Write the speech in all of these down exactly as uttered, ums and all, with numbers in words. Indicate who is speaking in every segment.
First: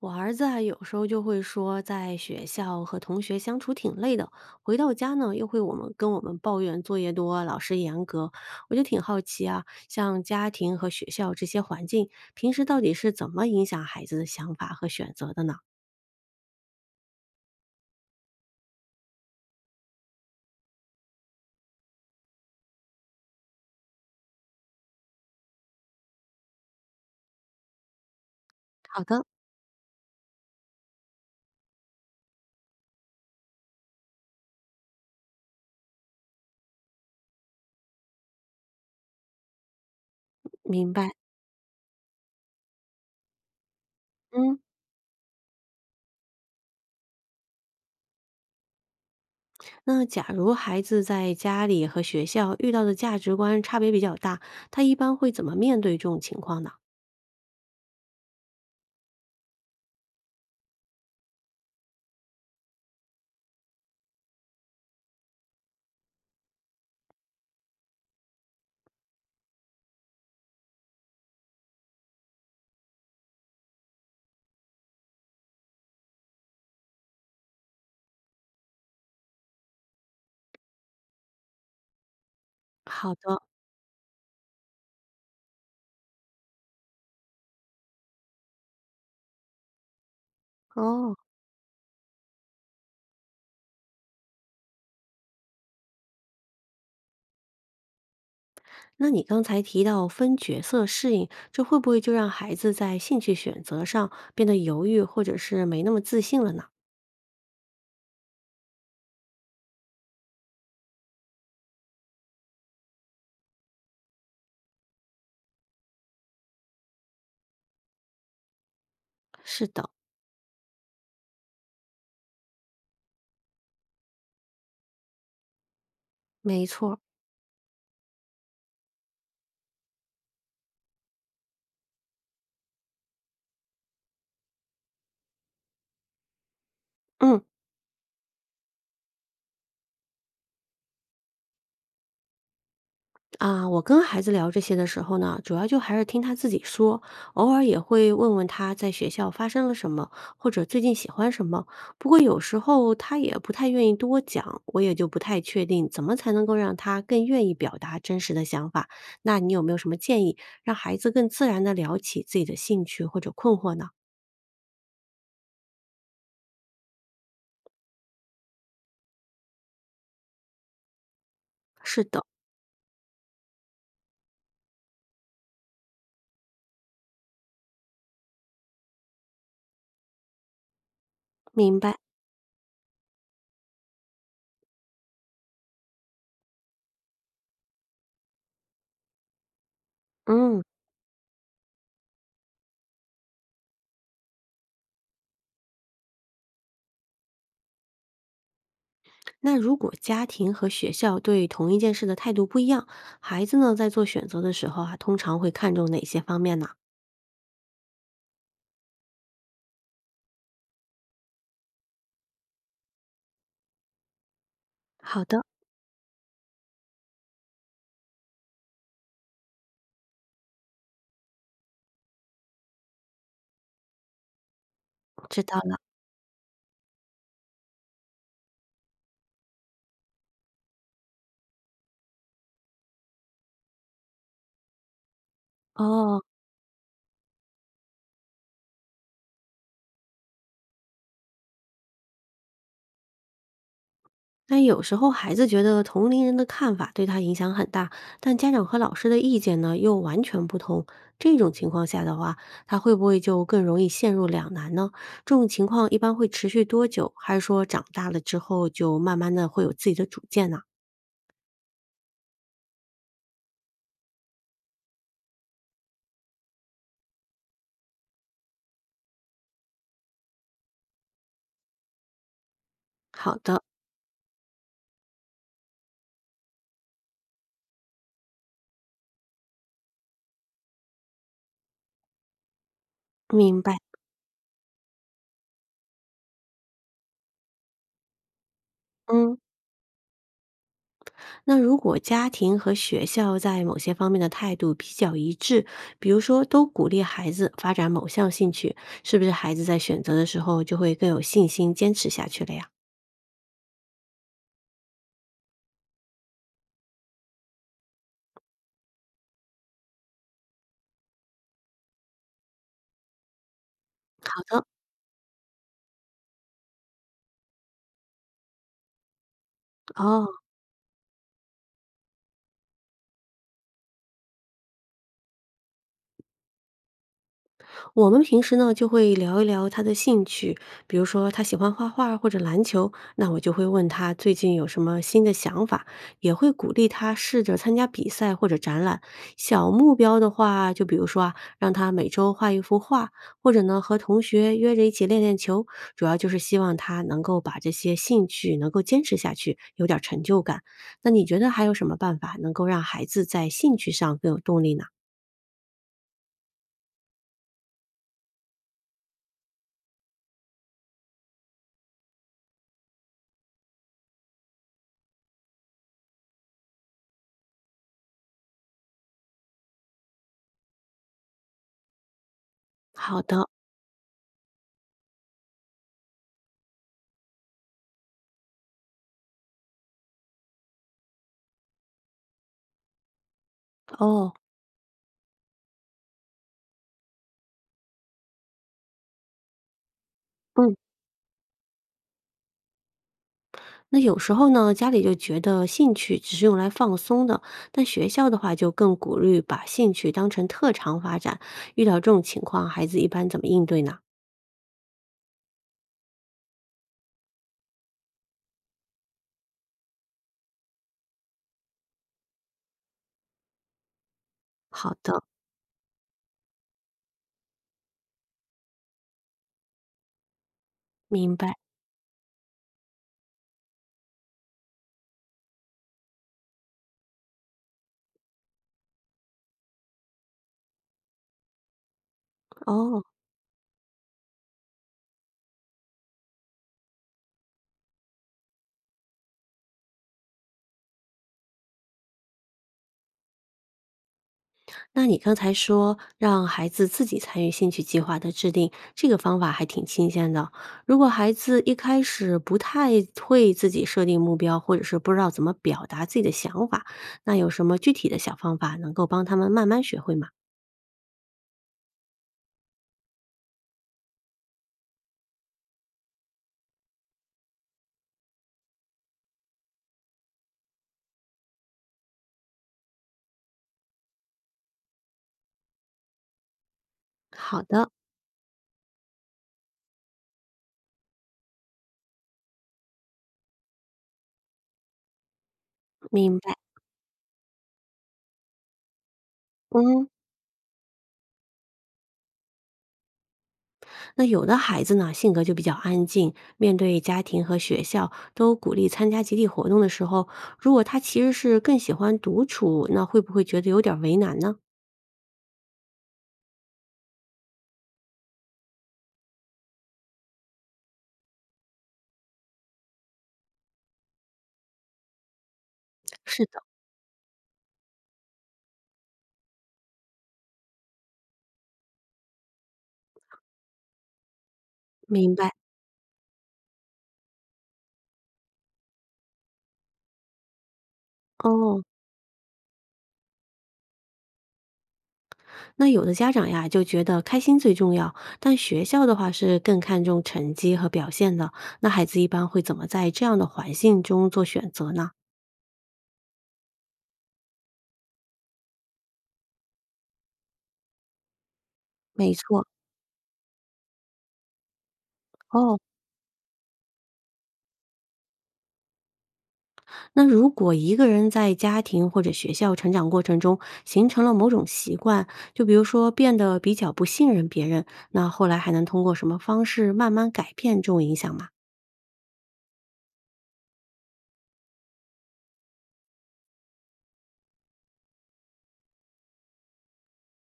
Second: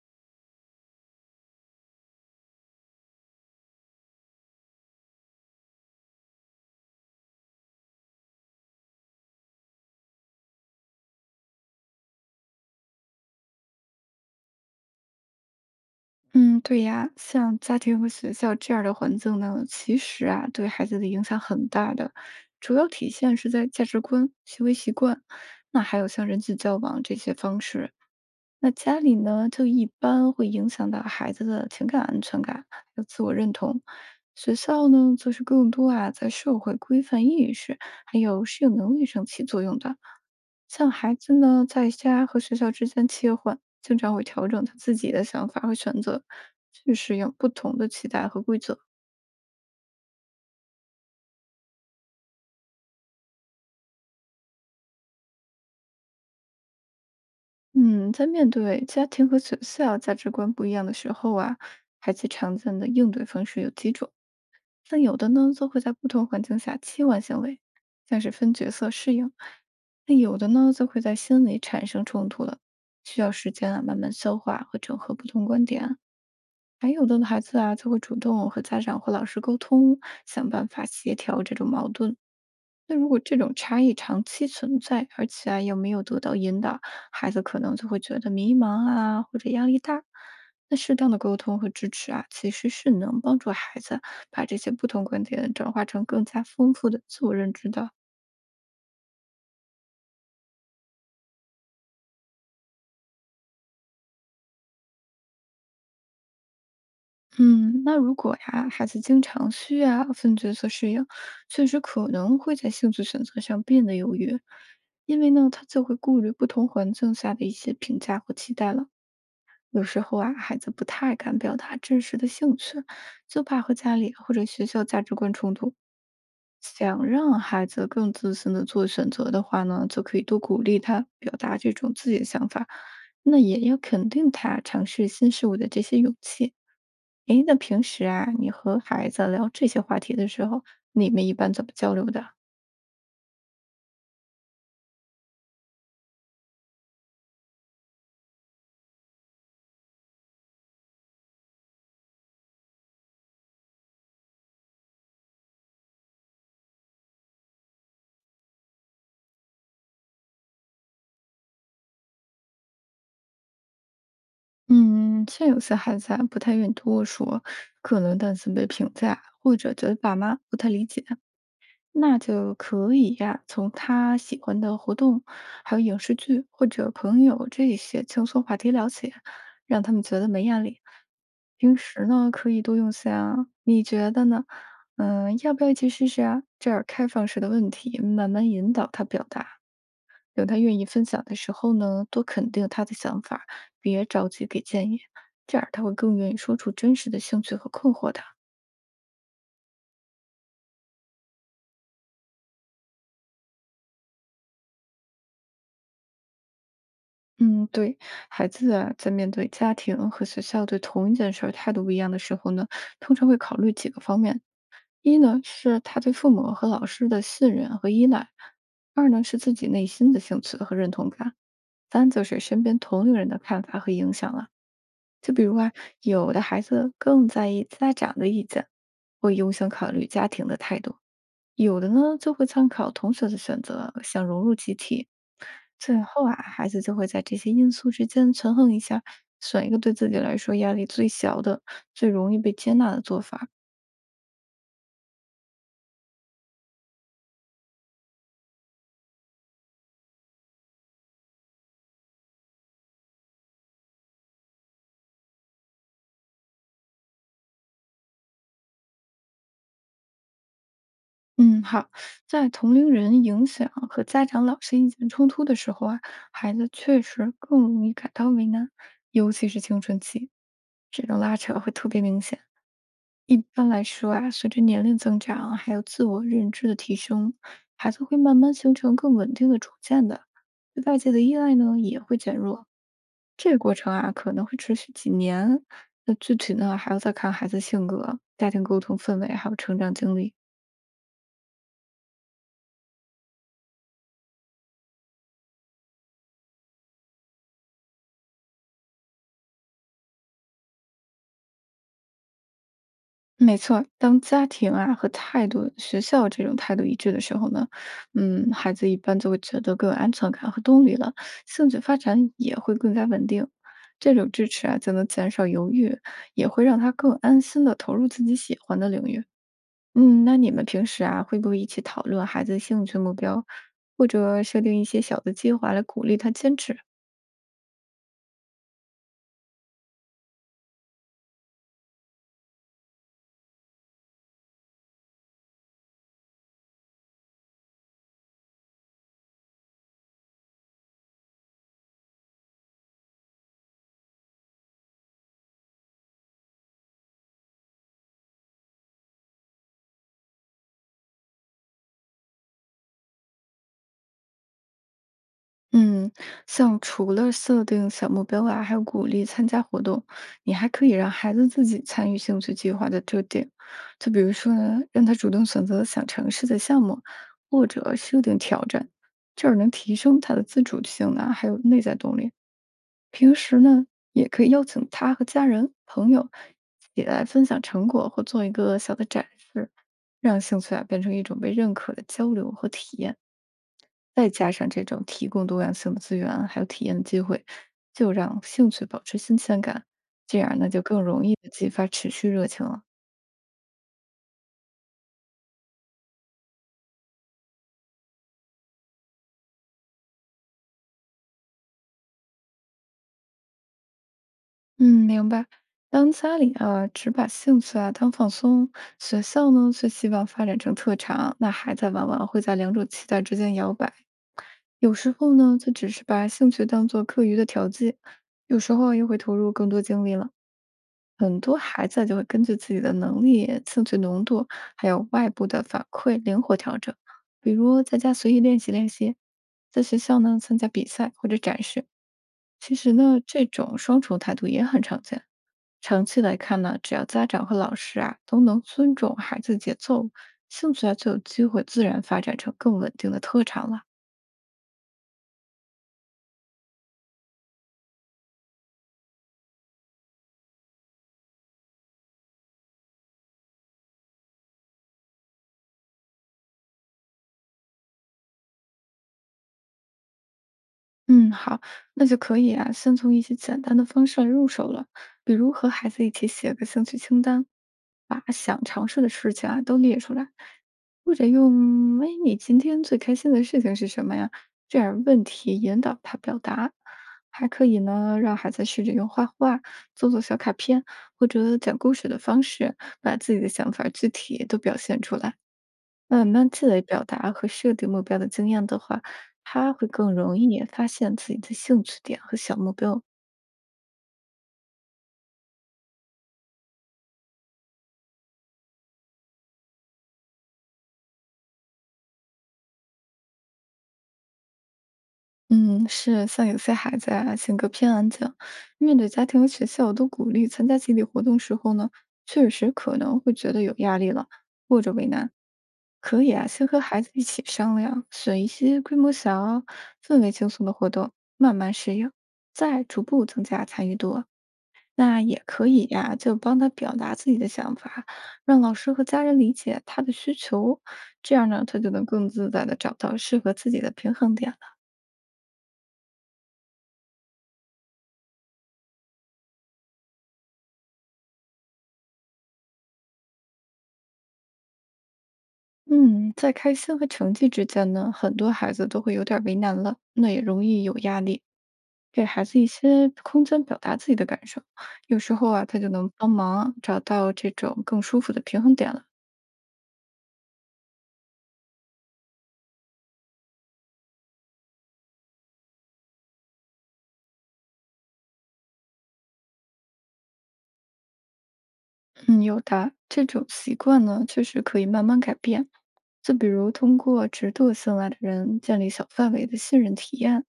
Speaker 1: 我儿子啊，有时候就会说，在学校和同学相处挺累的，回到家呢，又会我们跟我们抱怨作业多，老师严格。我就挺好奇啊，像家庭和学校这些环境，平时到底是怎么影响孩子的想法和选择的呢？
Speaker 2: 嗯，对呀，像家庭和学校这样的环境呢，其实啊，对孩子的影响很大的，主要体现是在价值观、行为习惯，那还有像人际交往这些方式。那家
Speaker 1: 好
Speaker 2: 里
Speaker 1: 的，
Speaker 2: 呢，就一般会影响到孩子的情感安全感，还有自我认同。学校呢，则是更多啊，在社会规范意识还有适应能力上起作用的。像
Speaker 1: 明白。
Speaker 2: 孩子呢，在家和学校之间切换，经常会调
Speaker 1: 嗯，
Speaker 2: 整他自己的想法和选择，去适应不同的期待和规则。
Speaker 1: 那假如孩子在家里和学校遇到的价值观差别比较大，他一般会怎么面对这种情况呢？
Speaker 2: 嗯，在面对家庭和学校价值观不一样的时候啊，孩子常见的应对方式有几种，但有的呢，则会在不同环境下切换行为，像是分角色适应；那有的呢，则会在心里产生冲突了，需要时间啊慢慢消化和整合不同观点。还有的孩子啊，就会主动和家长或老师沟通，想办法协调这种矛盾。那如
Speaker 1: 好
Speaker 2: 果这
Speaker 1: 的，
Speaker 2: 种差异长期存在，而且啊又没有得到引导，孩子可能就会觉得迷茫啊，或者压力大。那适当
Speaker 1: 哦。
Speaker 2: 的沟通和支持啊，其实是能帮助孩子把这些不同观点转化成更加丰富的自我认知的。
Speaker 1: 那你刚才提到分角色适应，这会不会就让孩子在兴趣选择上变得犹豫，或者是没那么自信了呢？
Speaker 2: 嗯，那如果呀，孩子经常需要分角色适应，确实可能会在兴趣选择上变得犹豫，因为呢，他就会顾虑不同环境下的一些评价和期待了。
Speaker 1: 是
Speaker 2: 有
Speaker 1: 的，
Speaker 2: 时候啊，孩子不太敢表达真实的兴趣，就怕和家里或者学校价值观冲突。
Speaker 1: 没错儿，
Speaker 2: 想让孩子更自信的做选择的话呢，就可以多鼓励他表达这种自己的想法，那也要肯定他尝试新事物的这些勇气。
Speaker 1: 嗯。
Speaker 2: 诶，那平时啊，你和孩子聊这些话题的时候，你们一般怎么交流的？
Speaker 1: 啊，我跟孩子聊这些的时候呢，主要就还是听他自己说，偶尔也会问问他在学校发生了什么，或者最近喜欢什么。不过有时候他也不太愿意多讲，我也就不太确定怎么才能够让他更愿意表达真实的想法。那你有没有什么建议，让孩子更自然的聊起自己的兴趣或者困惑呢？
Speaker 2: 嗯，像有些孩子啊，不太愿意多说，可能担心被评价，或者觉得爸妈不太理解，
Speaker 1: 是
Speaker 2: 那
Speaker 1: 的，
Speaker 2: 就可以呀、从他喜欢的活动，还有影视剧或者朋友这些轻松话题聊起，让他们觉得没压力。平
Speaker 1: 明白。
Speaker 2: 时呢，可以多用像你觉得呢？嗯，要不要一起试试啊？这样开放式的问题，慢慢引导他表达。等他
Speaker 1: 嗯。
Speaker 2: 愿意分享的时候呢，多肯定他的想法别着急给建议，这样他会更愿意说出真实的兴趣和困惑的。
Speaker 1: 那如果家庭和学校对同一件事的态度不一样，孩子呢在做选择的时候啊，通常会看重哪些方面呢？
Speaker 2: 嗯，对，孩子啊，在面对家庭和学校对同一件事儿态度不一样的时候呢，通常会考虑几个方面：一
Speaker 1: 好
Speaker 2: 呢
Speaker 1: 的，
Speaker 2: 是他对父母和老师的信任和依赖；二呢是自己内心的兴趣和认同感；三就是身边同龄人的看法和影响了。就
Speaker 1: 知
Speaker 2: 比如
Speaker 1: 道
Speaker 2: 啊，
Speaker 1: 了。
Speaker 2: 有的孩子更在意家长的意见，会优先考虑家庭的态度；有的呢，就会参考同学的选择，想融入集体。最
Speaker 1: 哦，
Speaker 2: 后啊，孩子就会在这些因素之间权衡一下，选一个对自己来说压力最小的、最容易被接纳的做法。
Speaker 1: 那有时候孩子觉得同龄人的看法对他影响很大，但家长和老师的意见呢又完全不同。这种情况下的话，他会不会就更容易陷入两难呢？这种情况一般会持续多久？还是说长大了之后就慢慢的会有自己的主见呢？
Speaker 2: 嗯，好，在同龄人影响和家长、老师意见冲突的时候啊，孩子确实更容易感到为难，尤其是青春期，这种拉扯会特别明显。
Speaker 1: 好
Speaker 2: 一
Speaker 1: 的，
Speaker 2: 般来说啊，随着年龄增长，还有自我认知的提升，孩子会慢慢形成更稳定的主见的，对外界的依赖呢也会减弱。这个
Speaker 1: 明
Speaker 2: 过
Speaker 1: 白。
Speaker 2: 程啊，可能会持续几年。那具体呢，还要再看孩子性格、家庭沟通氛围，
Speaker 1: 嗯。
Speaker 2: 还有成长经历。
Speaker 1: 那如果家庭和学校在某些方面的态度比较一致，比如说都鼓励孩子发展某项兴趣，是不是孩子在选择的时候就会更有信心坚持下去了呀？
Speaker 2: 没错，当家庭啊和态度、学校这种态度一致的时候呢，嗯，孩子一般就会觉得更有安全感和动力了，兴趣发展也会更加稳定。这种支持啊，就能减少犹豫，也会让他更安心的投入自己喜欢的领域。嗯，
Speaker 1: 哦，
Speaker 2: 那你们平时啊，会不会一起讨论孩子兴趣目标，或者设定一些小的计划来鼓励他坚持啊？
Speaker 1: 我们平时呢就会聊一聊他的兴趣，比如说他喜欢画画或者篮球，那我就会问他最近有什么新的想法，也会鼓励他试着参加比赛或者展览。小目标的话，就比如说啊，让他每周画一幅画，或者呢和同学约着一起练练球，主要就是希望他能够把这些兴趣能够坚持下去，有点儿成就感。那你觉得还有什么办法能够让孩子在兴趣上更有动力呢？
Speaker 2: 嗯，像除了设定小目标外，还有鼓励参加活动，你还可以让孩子自己参与兴趣计划的制定。就比如说呢，让他主动选择想尝试的项目，或者设定挑战，这样能提升他的自主性呢，还有内在动力。
Speaker 1: 好
Speaker 2: 平
Speaker 1: 的，
Speaker 2: 时呢，也可以邀请他和家人、朋友一起来分享成果，或做一个小的展示，让兴趣啊变成一种被认可的交流和体验。再
Speaker 1: 哦，
Speaker 2: 加上这种提供多样性的资源啊，还有体验的机会，就让兴趣保持新鲜感，这样呢
Speaker 1: 嗯。
Speaker 2: 就更容易的激发持续热情了。
Speaker 1: 那有时候呢，家里就觉得兴趣只是用来放松的，但学校的话就更鼓励把兴趣当成特长发展。遇到这种情况，孩子一般怎么应对呢？
Speaker 2: 嗯，明白。当家里啊只把兴趣啊当放松，学校呢却希望发展成特长，那孩子往往会在两种期待之间摇摆。有
Speaker 1: 好
Speaker 2: 时
Speaker 1: 的，
Speaker 2: 候呢，就只是把兴趣当做课余的调剂，有时候啊又会投入更多精力了。
Speaker 1: 明
Speaker 2: 很
Speaker 1: 白。
Speaker 2: 多孩子就会根据自己的能力、兴趣浓度，还有外部的反馈灵活调整。比如在家随意练习练习，在学校呢参加比赛或者展示。其实
Speaker 1: 哦，
Speaker 2: 呢，这种双重态度也很常见。长期来看呢，只要家长和老师啊都能尊重孩子节奏，兴趣啊就有机会自然发展成更稳定的特长了。
Speaker 1: 那你刚才说让孩子自己参与兴趣计划的制定，这个方法还挺新鲜的。如果孩子一开始不太会自己设定目标，或者是不知道怎么表达自己的想法，那有什么具体的小方法能够帮他们慢慢学会吗？
Speaker 2: 嗯，好，那就可以啊，先从一些简单的方式来入手了，比如和孩子一起写个兴趣清单，把想尝试的事情啊都列出来，或者用“哎，你今天最开心的事情是什么呀？”这样问题引导他表达。还
Speaker 1: 好
Speaker 2: 可以
Speaker 1: 的，
Speaker 2: 呢，让孩子试着用画画、做做小卡片或者讲故事的方式，把自己的想法具体都表现出来。慢
Speaker 1: 明
Speaker 2: 慢
Speaker 1: 白。
Speaker 2: 积累表达和设定目标的经验的话，他会
Speaker 1: 嗯，
Speaker 2: 更容易发现自己的兴趣点和小目标。
Speaker 1: 那有的孩子呢，性格就比较安静，面对家庭和学校都鼓励参加集体活动的时候，如果他其实是更喜欢独处，那会不会觉得有点儿为难呢？
Speaker 2: 嗯，是像有些孩子啊，性格偏安静，面对家庭和学校都鼓励参加集体活动时候呢，确实可能会觉得有压力了，或者为难。可以
Speaker 1: 是
Speaker 2: 啊，
Speaker 1: 的，
Speaker 2: 先和孩子一起商量，选一些规模小、氛围轻松的活动，慢慢适应，再逐步增加参与度。那
Speaker 1: 明
Speaker 2: 也
Speaker 1: 白。
Speaker 2: 可以呀，就帮他表达自己的想法，让老师和家人理解他的需求，这样呢，他
Speaker 1: 哦，
Speaker 2: 就能更自在的找到适合自己的平衡点了。
Speaker 1: 那有的家长呀就觉得开心最重要，但学校的话是更看重成绩和表现的。那孩子一般会怎么在这样的环境中做选择呢？
Speaker 2: 嗯，在开心和成绩之间呢，很多孩子都会有点为难了，那也容易有压力。给
Speaker 1: 没
Speaker 2: 孩子
Speaker 1: 错，
Speaker 2: 一些空间表达自己的感受，有时候啊，
Speaker 1: 哦，
Speaker 2: 他就能帮忙找到这种更舒服的平衡点了。
Speaker 1: 那如果一个人在家庭或者学校成长过程中形成了某种习惯，就比如说变得比较不信任别人，那后来还能通过什么方式慢慢改变这种影响吗？
Speaker 2: 嗯，有的。这种习惯呢，确实可以慢慢改变。就比如通过值得信赖的人建立小范围的信任体验，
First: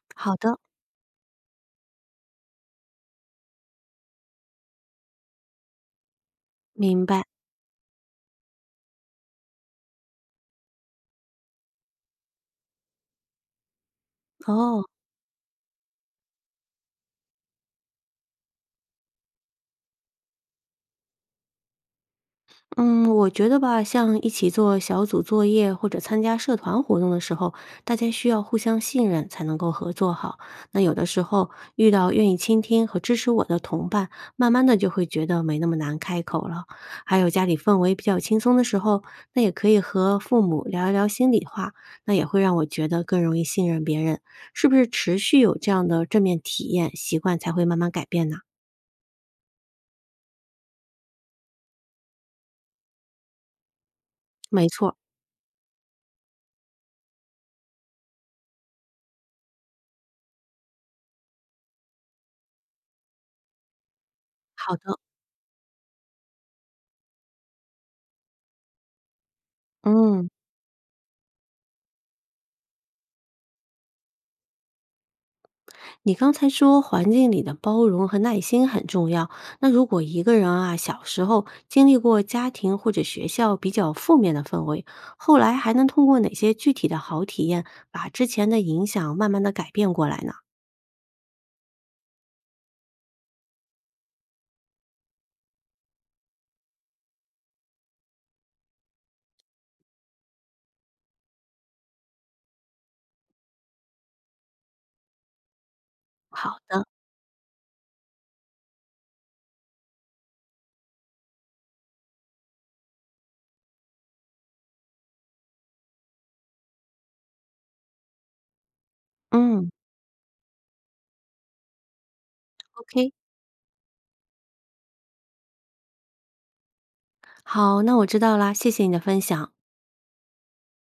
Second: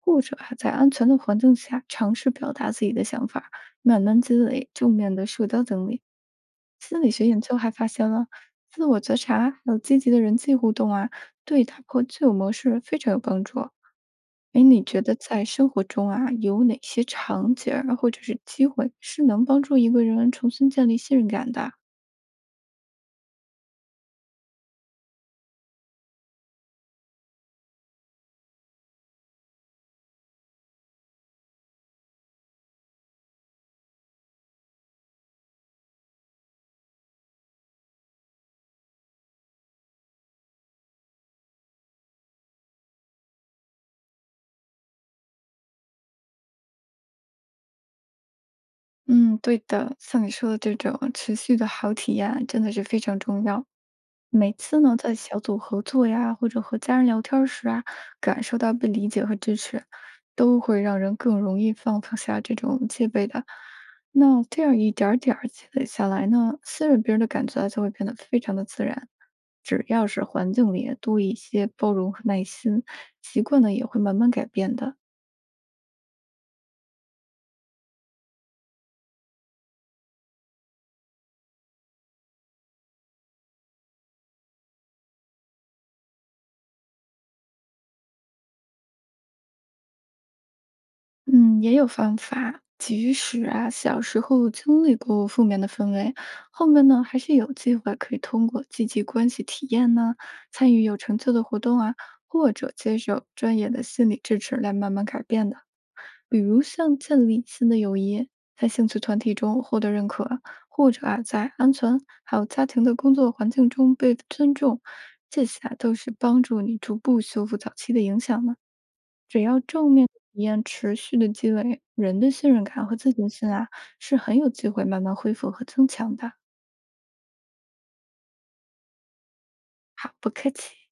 Speaker 2: 或
Speaker 1: 好
Speaker 2: 者还
Speaker 1: 的，
Speaker 2: 在安全的环境下尝试表达自己的想法，慢慢积累正面的社交经历。心
Speaker 1: 明
Speaker 2: 理
Speaker 1: 白。
Speaker 2: 学研究还发现了，自我觉察还有积极的人际互动啊，对打破旧有模式非常有帮助。哎，你
Speaker 1: 哦，
Speaker 2: 觉得在生活中啊，有哪些场景儿或者是机会是能帮助一个人重新建立信任感的？
Speaker 1: 嗯，我觉得吧，像一起做小组作业或者参加社团活动的时候，大家需要互相信任才能够合作好。那有的时候遇到愿意倾听和支持我的同伴，慢慢的就会觉得没那么难开口了。还有家里氛围比较轻松的时候，那也可以和父母聊一聊心里话，那也会让我觉得更容易信任别人。是不是持续有这样的正面体验，习惯才会慢慢改变呢？
Speaker 2: 嗯，对的，像你说的这种持续的好体验真的是非常重要。每
Speaker 1: 没
Speaker 2: 次呢，
Speaker 1: 错，
Speaker 2: 在小组合作呀，或者和家人聊天儿时啊，感受到被理解和支持，都会让人更容易放下这种戒备的。那这
Speaker 1: 好
Speaker 2: 样一
Speaker 1: 的，
Speaker 2: 点儿点儿积累下来呢，信任别人的感觉啊就会变得非常的自然。只要是
Speaker 1: 嗯。
Speaker 2: 环境里多一些包容和耐心，习惯呢也会慢慢改变的。
Speaker 1: 你刚才说环境里的包容和耐心很重要，那如果一个人啊，小时候经历过家庭或者学校比较负面的氛围，后来还能通过哪些具体的好体验，把之前的影响慢慢的改变过来呢？
Speaker 2: 嗯，也有方法。即使啊，小时候经历过负面的氛围，后面呢还是有机会可以通过积极关系体验呢，参与有成就的活动啊，或者接受专业的心理支持来慢慢改变的。比
Speaker 1: 好
Speaker 2: 如
Speaker 1: 的，
Speaker 2: 像建立新的友谊，在兴趣团体中获得认可，或者啊在安全还有家庭的工作环境中被尊重，这些啊都是帮助你逐步修复早期的影响的。只要
Speaker 1: 嗯
Speaker 2: 正面体验持续的积累，人的信任感和自
Speaker 1: ，O K，
Speaker 2: 信心啊，是很有机会慢慢恢复和增强的。
Speaker 1: 好，那我知道啦，谢谢你的分享。
Speaker 2: 好，不客气。